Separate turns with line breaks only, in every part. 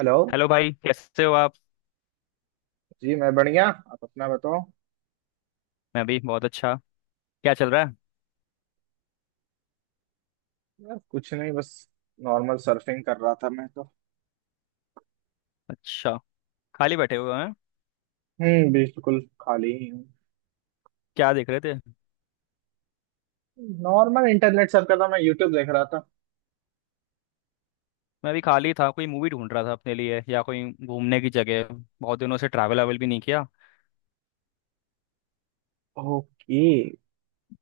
Hello.
Hello भाई, कैसे हो आप?
जी, मैं बढ़िया। आप अपना बताओ।
मैं भी बहुत अच्छा। क्या चल रहा है?
यार कुछ नहीं, बस नॉर्मल सर्फिंग कर रहा था मैं तो।
अच्छा, खाली बैठे हुए हैं।
हम्म, बिल्कुल खाली ही हूँ।
क्या देख रहे थे?
नॉर्मल इंटरनेट सर्फ कर रहा, मैं यूट्यूब देख रहा था।
मैं भी खाली था, कोई मूवी ढूंढ रहा था अपने लिए, या कोई घूमने की जगह। बहुत दिनों से ट्रैवल अवेल भी नहीं किया।
ओके।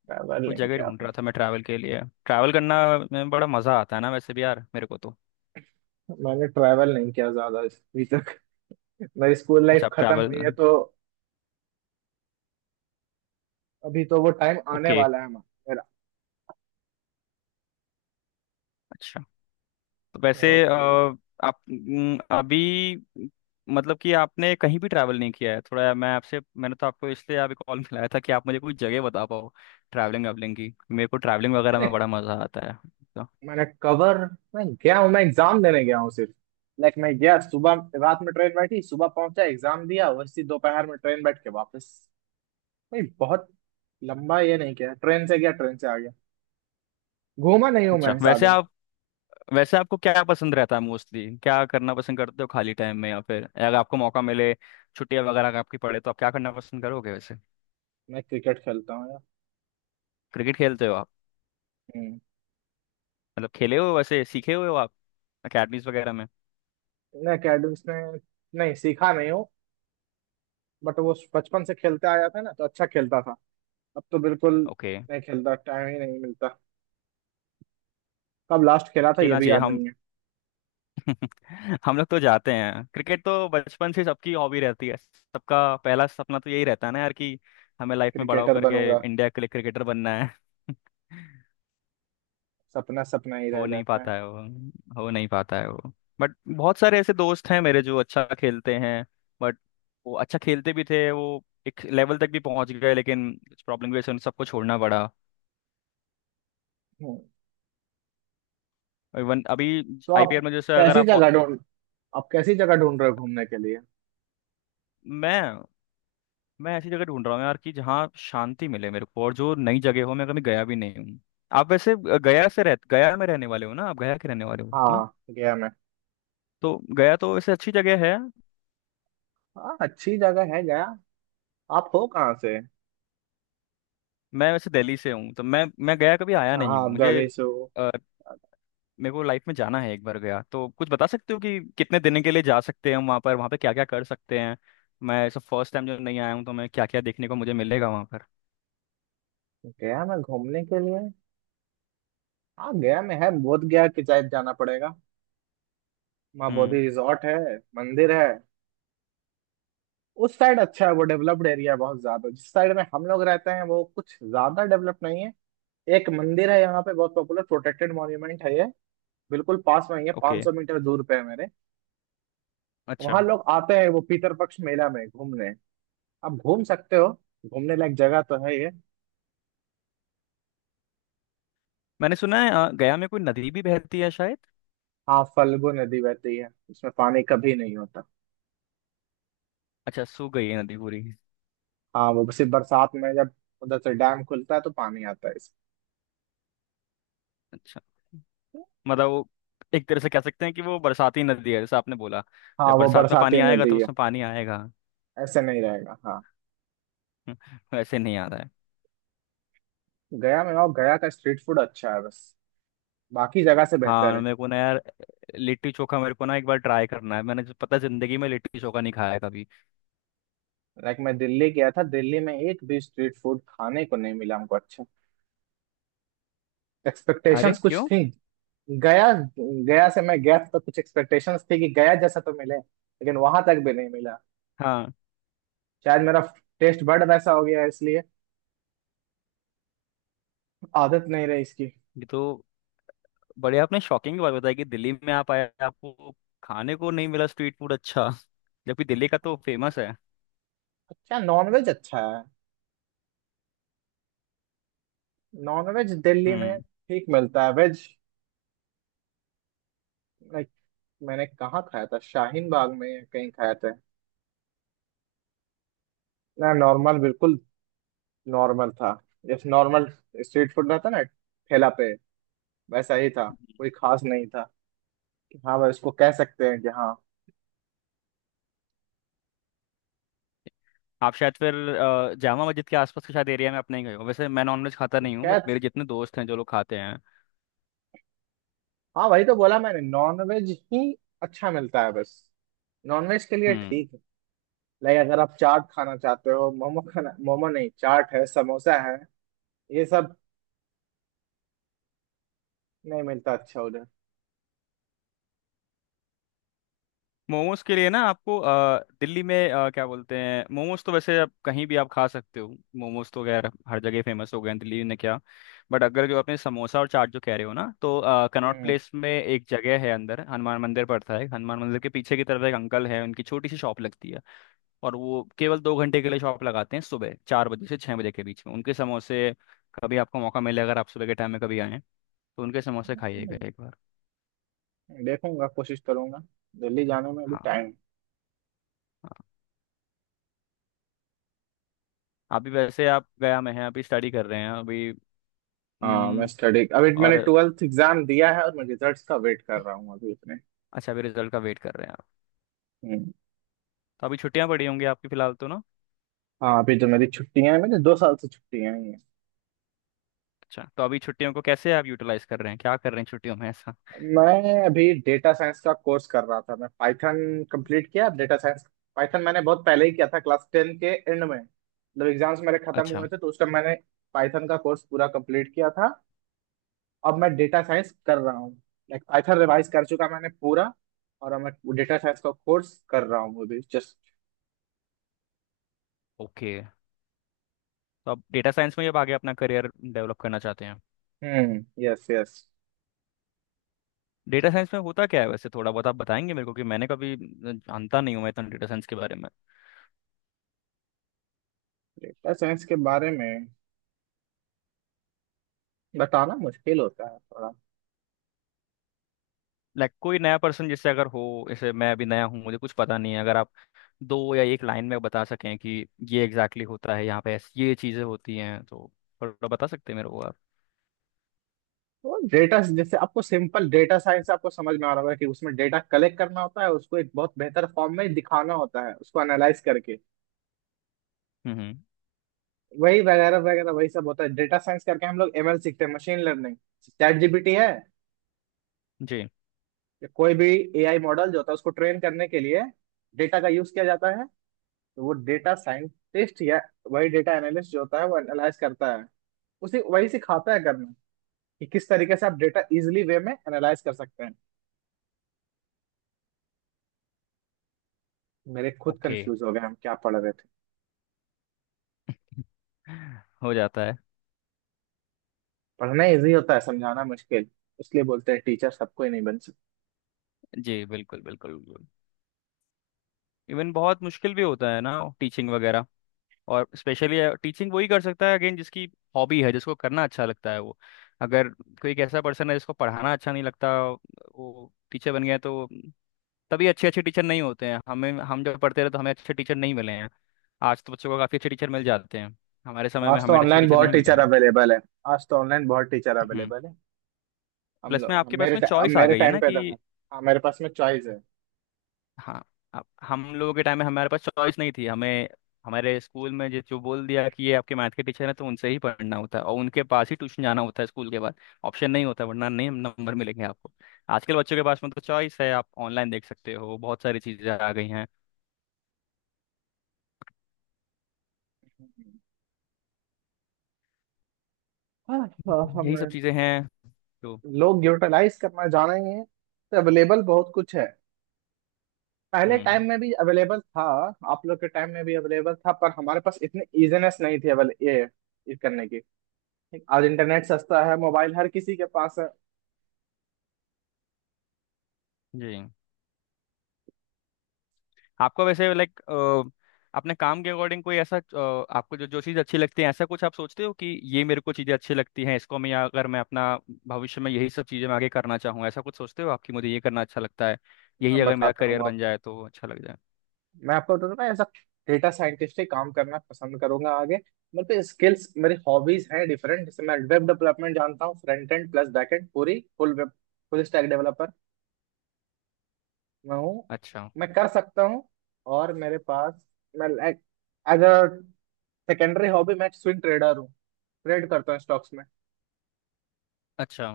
ट्रैवल
कोई
नहीं
जगह
किया
ढूंढ
आपने?
रहा था मैं ट्रैवल के लिए। ट्रैवल करना में बड़ा मज़ा आता है ना, वैसे भी यार मेरे को तो।
मैंने ट्रैवल नहीं किया ज्यादा अभी तक। मेरी स्कूल
अच्छा,
लाइफ
आप
खत्म
ट्रैवल।
हुई है तो। अभी तो वो टाइम आने
ओके।
वाला है हमारा।
अच्छा। तो
मेरा
वैसे
ओके।
आप अभी, मतलब कि आपने कहीं भी ट्रैवल नहीं किया है थोड़ा। मैंने तो आपको इसलिए आप कॉल मिलाया था कि आप मुझे कोई जगह बता पाओ। ट्रैवलिंग वैवलिंग की, मेरे को ट्रैवलिंग वगैरह में
मैंने
बड़ा मज़ा आता है तो।
मैंने कवर। मैं गया हूँ, मैं एग्जाम देने गया हूँ सिर्फ। लाइक मैं गया सुबह, रात में ट्रेन बैठी, सुबह पहुंचा, एग्जाम दिया, वैसे ही दोपहर में ट्रेन बैठ के वापस। नहीं बहुत लंबा ये नहीं किया, ट्रेन से गया, ट्रेन से आ गया। घूमा नहीं हूँ
अच्छा,
मैं ज्यादा।
वैसे आपको क्या पसंद रहता है मोस्टली? क्या करना पसंद करते हो खाली टाइम में, या फिर अगर आपको मौका मिले, छुट्टियां वगैरह अगर आपकी पड़े, तो आप क्या करना पसंद करोगे वैसे?
मैं क्रिकेट खेलता हूँ यार।
क्रिकेट खेलते हो आप?
हम्म।
मतलब खेले हो, वैसे सीखे हुए हो आप, अकेडमीज वगैरह में?
मैं अकेडमिक्स में नहीं सीखा नहीं हूँ, बट वो बचपन से खेलते आया था ना, तो अच्छा खेलता था। अब तो बिल्कुल
ओके।
नहीं खेलता, टाइम ही नहीं मिलता। कब लास्ट खेला था ये
खेलना
भी
चाहिए
याद
हम।
नहीं है।
हम लोग तो जाते हैं, क्रिकेट तो बचपन से सबकी हॉबी रहती है, सबका पहला सपना तो यही रहता है ना यार, कि हमें लाइफ में बड़ा
क्रिकेटर
होकर के
बनूंगा,
इंडिया के लिए क्रिकेटर बनना है।
सपना सपना ही
हो
रह
नहीं
जाता है।
पाता है वो। हो नहीं पाता है वो। बट बहुत सारे ऐसे दोस्त हैं मेरे जो अच्छा खेलते हैं। बट वो अच्छा खेलते भी थे, वो एक लेवल तक भी पहुंच गए, लेकिन कुछ प्रॉब्लम की वजह से उन सबको छोड़ना पड़ा।
हम्म।
इवन अभी
तो आप
आईपीएल में जैसे अगर
कैसी
आप।
जगह ढूंढ आप कैसी जगह ढूंढ रहे हो घूमने के लिए?
मैं मैं ऐसी जगह ढूंढ रहा हूँ यार कि जहाँ शांति मिले मेरे को, और जो नई जगह हो, मैं कभी गया भी नहीं हूँ। आप वैसे गया से रह गया में रहने वाले हो ना, आप गया के रहने वाले हो है ना?
हाँ, गया मैं।
तो गया तो वैसे अच्छी जगह है।
हाँ, अच्छी जगह है गया। आप हो कहाँ से?
मैं वैसे दिल्ली से हूँ, तो मैं गया कभी आया
अच्छा,
नहीं
हाँ,
हूँ
आप
मुझे।
दिल्ली से हो।
अ, मेरे को लाइफ में जाना है एक बार गया। तो कुछ बता सकते हो कि कितने दिन के लिए जा सकते हैं हम वहाँ पर? वहाँ पे क्या क्या कर सकते हैं? मैं सब फर्स्ट टाइम जब नहीं आया हूँ तो मैं क्या क्या देखने को मुझे मिलेगा वहाँ पर?
गया मैं घूमने के लिए। हाँ, गया में है बोध गया, कि शायद जाना पड़ेगा। वहाँ
हम्म।
बोधि रिजॉर्ट है, मंदिर है। उस साइड अच्छा है, वो डेवलप्ड एरिया है बहुत ज्यादा। जिस साइड में हम लोग रहते हैं वो कुछ ज्यादा डेवलप नहीं है। एक मंदिर है यहाँ पे, बहुत पॉपुलर प्रोटेक्टेड मॉन्यूमेंट है ये। बिल्कुल पास में ही है,
ओके।
500 मीटर दूर पे है मेरे।
अच्छा।
वहाँ लोग आते हैं, वो पीतर पक्ष मेला में घूमने। आप घूम सकते हो, घूमने लायक जगह तो है ये।
मैंने सुना है गया में कोई नदी भी बहती है शायद।
हाँ, फल्गु नदी बहती है, उसमें पानी कभी नहीं होता।
अच्छा, सूख गई है नदी पूरी?
हाँ, वो सिर्फ बरसात में, जब उधर से डैम खुलता है तो पानी आता है इसमें।
अच्छा, मतलब वो एक तरह से कह सकते हैं कि वो बरसाती नदी है जैसे आपने बोला।
हाँ
जब
वो
बरसात में
बरसाती
पानी आएगा
नदी
तो
है,
उसमें पानी आएगा।
ऐसे नहीं रहेगा, हाँ।
वैसे नहीं आता है।
गया में, और गया का स्ट्रीट फूड अच्छा है बस, बाकी जगह से बेहतर
हाँ,
है।
मेरे को ना यार, लिट्टी चोखा मेरे को ना एक बार ट्राई करना है। मैंने पता है, जिंदगी में लिट्टी चोखा नहीं खाया कभी।
लाइक मैं दिल्ली गया था, दिल्ली में एक भी स्ट्रीट फूड खाने को नहीं मिला हमको अच्छा।
अरे
एक्सपेक्टेशंस कुछ
क्यों?
थी। गया, गया से मैं गया था तो कुछ एक्सपेक्टेशंस थी कि गया जैसा तो मिले, लेकिन वहां तक भी नहीं मिला।
हाँ।
शायद मेरा टेस्ट बड वैसा हो गया है, इसलिए आदत नहीं रही इसकी।
ये तो बड़े आपने शॉकिंग बात बताई कि दिल्ली में आप आए, आपको खाने को नहीं मिला स्ट्रीट फूड अच्छा, जबकि दिल्ली का तो फेमस है।
अच्छा, नॉनवेज अच्छा है। नॉन वेज दिल्ली में
हम्म।
ठीक मिलता है, वेज। लाइक मैंने कहाँ खाया था, शाहीन बाग में या कहीं खाया था। ना, नॉर्मल, बिल्कुल नॉर्मल था। जैसे नॉर्मल स्ट्रीट फूड रहता है ना, ठेला पे, वैसा ही था, कोई खास नहीं था। कि हाँ भाई इसको कह सकते हैं कि हाँ।
आप शायद फिर जामा मस्जिद के आसपास के शायद एरिया में अपने ही गए हो। वैसे मैं नॉनवेज खाता नहीं हूँ बट
कह,
मेरे जितने दोस्त हैं जो लोग खाते हैं।
हाँ वही तो बोला मैंने, नॉन वेज ही अच्छा मिलता है बस। नॉन वेज के लिए
हम्म।
ठीक है। लाइक अगर आप चाट खाना चाहते हो, मोमो खाना, मोमो नहीं, चाट है, समोसा है, ये सब नहीं मिलता अच्छा उधर।
मोमोज के लिए ना आपको दिल्ली में क्या बोलते हैं, मोमोज तो वैसे आप कहीं भी आप खा सकते हो। मोमोज तो खैर हर जगह फेमस हो गए हैं दिल्ली ने क्या। बट अगर जो आपने समोसा और चाट जो कह रहे हो ना, तो कनॉट प्लेस में एक जगह है, अंदर हनुमान मंदिर पड़ता है। हनुमान मंदिर के पीछे की तरफ एक अंकल है, उनकी छोटी सी शॉप लगती है। और वो केवल 2 घंटे के लिए शॉप लगाते हैं, सुबह 4 बजे से 6 बजे के बीच में। उनके समोसे, कभी आपको मौका मिले, अगर आप सुबह के टाइम में कभी आएँ, तो उनके समोसे खाइएगा
हम्म,
एक बार।
देखूंगा, कोशिश करूंगा। दिल्ली जाने में अभी
हाँ।
टाइम।
अभी वैसे आप गया में हैं, अभी स्टडी कर रहे हैं अभी?
हाँ, मैं
हम्म।
स्टडी, अभी मैंने
और,
12th एग्जाम दिया है और मैं रिजल्ट्स का वेट कर रहा हूँ अभी अपने।
अच्छा, अभी रिजल्ट का वेट कर रहे हैं आप?
हम्म।
तो अभी छुट्टियां पड़ी होंगी आपकी फिलहाल तो ना?
हाँ अभी तो मेरी छुट्टियां हैं, मेरी 2 साल से छुट्टियां ही हैं।
अच्छा, तो अभी छुट्टियों को कैसे आप यूटिलाइज कर रहे हैं, क्या कर रहे हैं छुट्टियों में ऐसा?
मैं अभी डेटा साइंस का कोर्स कर रहा था, मैं पाइथन कंप्लीट किया, डेटा साइंस। पाइथन मैंने बहुत पहले ही किया था, क्लास 10 के एंड में, मतलब एग्जाम्स मेरे खत्म
अच्छा।
हुए थे तो उस टाइम मैंने पाइथन का कोर्स पूरा कंप्लीट किया था। अब मैं डेटा साइंस कर रहा हूँ, लाइक पाइथन रिवाइज कर चुका मैंने पूरा, और अब मैं डेटा साइंस का कोर्स कर रहा हूँ अभी जस्ट।
ओके। तो आप डेटा साइंस में ही अब आगे अपना करियर डेवलप करना चाहते हैं?
हम्म, यस यस।
डेटा साइंस में होता क्या है वैसे, थोड़ा बहुत आप बताएंगे मेरे को? कि मैंने कभी जानता नहीं हूँ मैं इतना डेटा साइंस के बारे में।
डेटा साइंस के बारे में बताना मुश्किल होता है थोड़ा।
लाइक कोई नया पर्सन जैसे अगर हो, जैसे मैं अभी नया हूँ, मुझे कुछ पता नहीं है, अगर आप दो या एक लाइन में बता सकें कि ये एग्जैक्टली exactly होता है यहाँ पे ये चीज़ें होती हैं तो थोड़ा बता सकते हैं मेरे को आप?
तो डेटा, जैसे आपको सिंपल डेटा साइंस आपको समझ में आ रहा होगा कि उसमें डेटा कलेक्ट करना होता है, उसको एक बहुत बेहतर फॉर्म में दिखाना होता है, उसको एनालाइज करके
हम्म। हम्म।
वही वगैरह वगैरह वही सब होता है। डेटा साइंस करके हम लोग एमएल सीखते हैं, मशीन लर्निंग। चैट जीपीटी है
जी।
या कोई भी एआई मॉडल जो होता है उसको ट्रेन करने के लिए डेटा का यूज किया जाता है। तो वो डेटा साइंटिस्ट या वही डेटा एनालिस्ट जो होता है वो एनालाइज करता है। उसी, वही सिखाता है करना कि किस तरीके से आप डेटा इजिली वे में एनालाइज कर सकते हैं। मेरे खुद
ओके।
कंफ्यूज हो गए, हम क्या पढ़ रहे थे।
हो जाता है।
पढ़ना इजी होता है, समझाना मुश्किल। इसलिए बोलते हैं टीचर सबको ही नहीं बन सकते।
जी बिल्कुल बिल्कुल बिल्कुल। इवन बहुत मुश्किल भी होता है ना, टीचिंग वगैरह। और स्पेशली टीचिंग वही कर सकता है अगेन जिसकी हॉबी है, जिसको करना अच्छा लगता है वो। अगर कोई एक ऐसा पर्सन है जिसको पढ़ाना अच्छा नहीं लगता, वो टीचर बन गया है, तो तभी अच्छे अच्छे टीचर नहीं होते हैं हमें। हम जब पढ़ते रहे तो हमें अच्छे टीचर नहीं मिले हैं। आज तो बच्चों को काफ़ी अच्छे टीचर मिल जाते हैं। हमारे समय में
आज तो
हमें अच्छे
ऑनलाइन
टीचर
बहुत
नहीं मिले
टीचर
हैं।
अवेलेबल है। आज तो ऑनलाइन बहुत टीचर
हम्म।
अवेलेबल है। हम
प्लस में
लोग
आपके पास में
अब
चॉइस आ
मेरे
गई है
टाइम
ना
पे
कि?
तो है। हाँ, मेरे पास में चॉइस है।
हाँ। अब हम लोगों के टाइम में हमारे पास चॉइस नहीं थी हमें। हमारे स्कूल में जो जो बोल दिया कि ये आपके मैथ के टीचर हैं, तो उनसे ही पढ़ना होता है और उनके पास ही ट्यूशन जाना होता है स्कूल के बाद। ऑप्शन नहीं होता, वरना नहीं नंबर मिलेंगे आपको। आजकल बच्चों के पास में तो चॉइस है, आप ऑनलाइन देख सकते हो, बहुत सारी चीज़ें आ गई हैं।
हाँ, हाँ, हम
यही सब चीज़ें हैं तो।
लोग यूटिलाइज करना जानेंगे तो अवेलेबल बहुत कुछ है। पहले
हम्म।
टाइम में भी अवेलेबल था, आप लोग के टाइम में भी अवेलेबल था, पर हमारे पास इतने इजीनेस नहीं थे अवेल ये करने की। आज इंटरनेट सस्ता है, मोबाइल हर किसी के पास है।
जी। आपको वैसे लाइक अपने काम के अकॉर्डिंग कोई ऐसा आपको जो जो चीज़ अच्छी लगती है, ऐसा कुछ आप सोचते हो कि ये मेरे को चीज़ें अच्छी लगती हैं इसको मैं, या अगर मैं अपना भविष्य में यही सब चीज़ें मैं आगे करना चाहूँ, ऐसा कुछ सोचते हो आपकी? मुझे ये करना अच्छा लगता है, यही
मैं
अगर मेरा
बताता
करियर
हूँ आप,
बन जाए तो अच्छा लग जाए।
मैं आपको तो ना ऐसा डेटा साइंटिस्ट ही काम करना पसंद करूंगा आगे। मेरे पे स्किल्स, मेरी हॉबीज हैं डिफरेंट। जैसे मैं वेब डेवलपमेंट जानता हूँ, front end plus back end, पूरी full web, full stack developer मैं हूँ,
अच्छा।
मैं कर सकता हूँ। और मेरे पास, मैं like as a secondary hobby मैं स्विंग ट्रेडर हूँ, ट्रेड करता हूँ स्टॉक्स में।
अच्छा।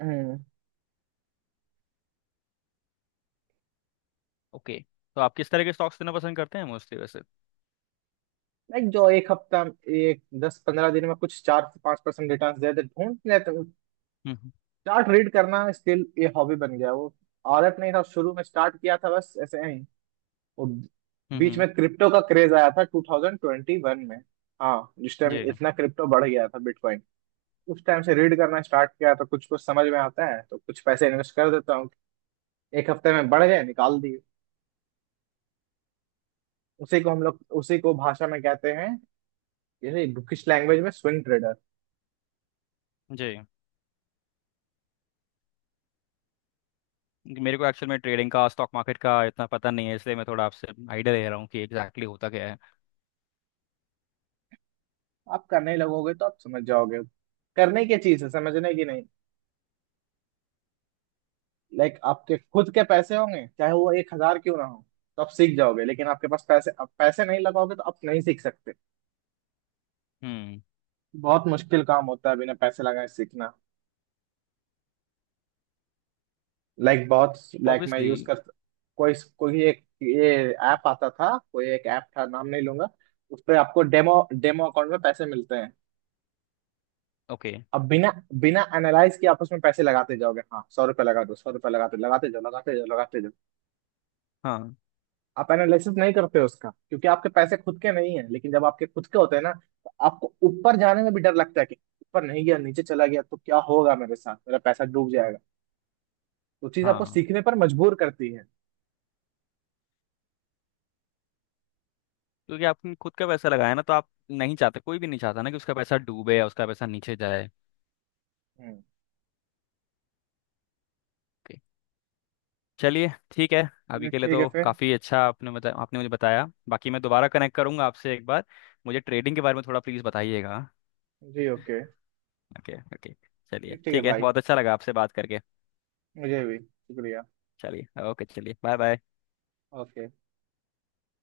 हम्म।
ओके। तो आप किस तरह के स्टॉक्स लेना पसंद करते हैं मोस्टली वैसे?
लाइक जो एक हफ्ता, एक 10-15 दिन में कुछ 4 से 5% रिटर्न दे दे ढूंढ लेते हैं।
हम्म। हम्म।
चार्ट रीड करना स्टिल ये हॉबी बन गया वो। आदत नहीं था, शुरू में स्टार्ट किया था बस ऐसे ही वो।
हम्म, हम्म,
बीच में क्रिप्टो का क्रेज आया था 2021 में, हाँ जिस टाइम
जी।
इतना क्रिप्टो बढ़ गया था बिटकॉइन। उस टाइम से रीड करना स्टार्ट किया, तो कुछ कुछ समझ में आता है, तो कुछ पैसे इन्वेस्ट कर देता हूँ, एक हफ्ते में बढ़ गए निकाल दिए। उसी को हम लोग, उसी को भाषा में कहते हैं जैसे बुकिश लैंग्वेज में, स्विंग ट्रेडर।
जी। क्योंकि मेरे को एक्चुअल में ट्रेडिंग का स्टॉक मार्केट का इतना पता नहीं है, इसलिए मैं थोड़ा आपसे आइडिया ले रहा हूँ कि एग्जैक्टली exactly होता क्या है?
आप करने लगोगे तो आप समझ जाओगे, करने की चीज है, समझने की नहीं। लाइक आपके खुद के पैसे होंगे, चाहे वो 1,000 क्यों ना हो, तो आप सीख जाओगे। लेकिन आपके पास पैसे, आप पैसे नहीं लगाओगे तो आप नहीं सीख सकते।
हम्म।
बहुत मुश्किल काम होता है बिना पैसे लगाए सीखना। लाइक बहुत, लाइक मैं
ऑब्वियसली।
यूज कर, कोई कोई एक ये ऐप आता था, कोई एक ऐप था, नाम नहीं लूंगा। उस पे आपको डेमो, डेमो अकाउंट में पैसे मिलते हैं।
ओके।
अब बिना बिना एनालाइज किए आप उसमें पैसे लगाते जाओगे, हाँ 100 रुपये लगा, 200 रुपये, लगाते लगाते जाओ, लगाते जाओ, लगाते जाओ।
हाँ।
आप एनालिसिस नहीं करते हो उसका, क्योंकि आपके पैसे खुद के नहीं है लेकिन जब आपके खुद के होते हैं ना तो आपको ऊपर जाने में भी डर लगता है कि ऊपर नहीं गया, नीचे चला गया तो क्या होगा मेरे साथ, मेरा पैसा डूब जाएगा। तो चीज आपको
हाँ,
सीखने पर मजबूर करती है।
क्योंकि आपने खुद का पैसा लगाया ना तो आप नहीं चाहते, कोई भी नहीं चाहता ना कि उसका पैसा डूबे या उसका पैसा नीचे जाए।
हम्म।
ओके। चलिए ठीक है। अभी
चलिए
के लिए
ठीक है
तो
फिर।
काफ़ी अच्छा, आपने मुझे बताया। बाकी मैं दोबारा कनेक्ट करूंगा आपसे एक बार, मुझे ट्रेडिंग के बारे में थोड़ा प्लीज़ बताइएगा।
जी ओके।
ओके। ओके। चलिए
ठीक है
ठीक है,
भाई,
बहुत अच्छा लगा आपसे बात करके।
मुझे भी शुक्रिया।
चलिए ओके चलिए बाय बाय।
ओके।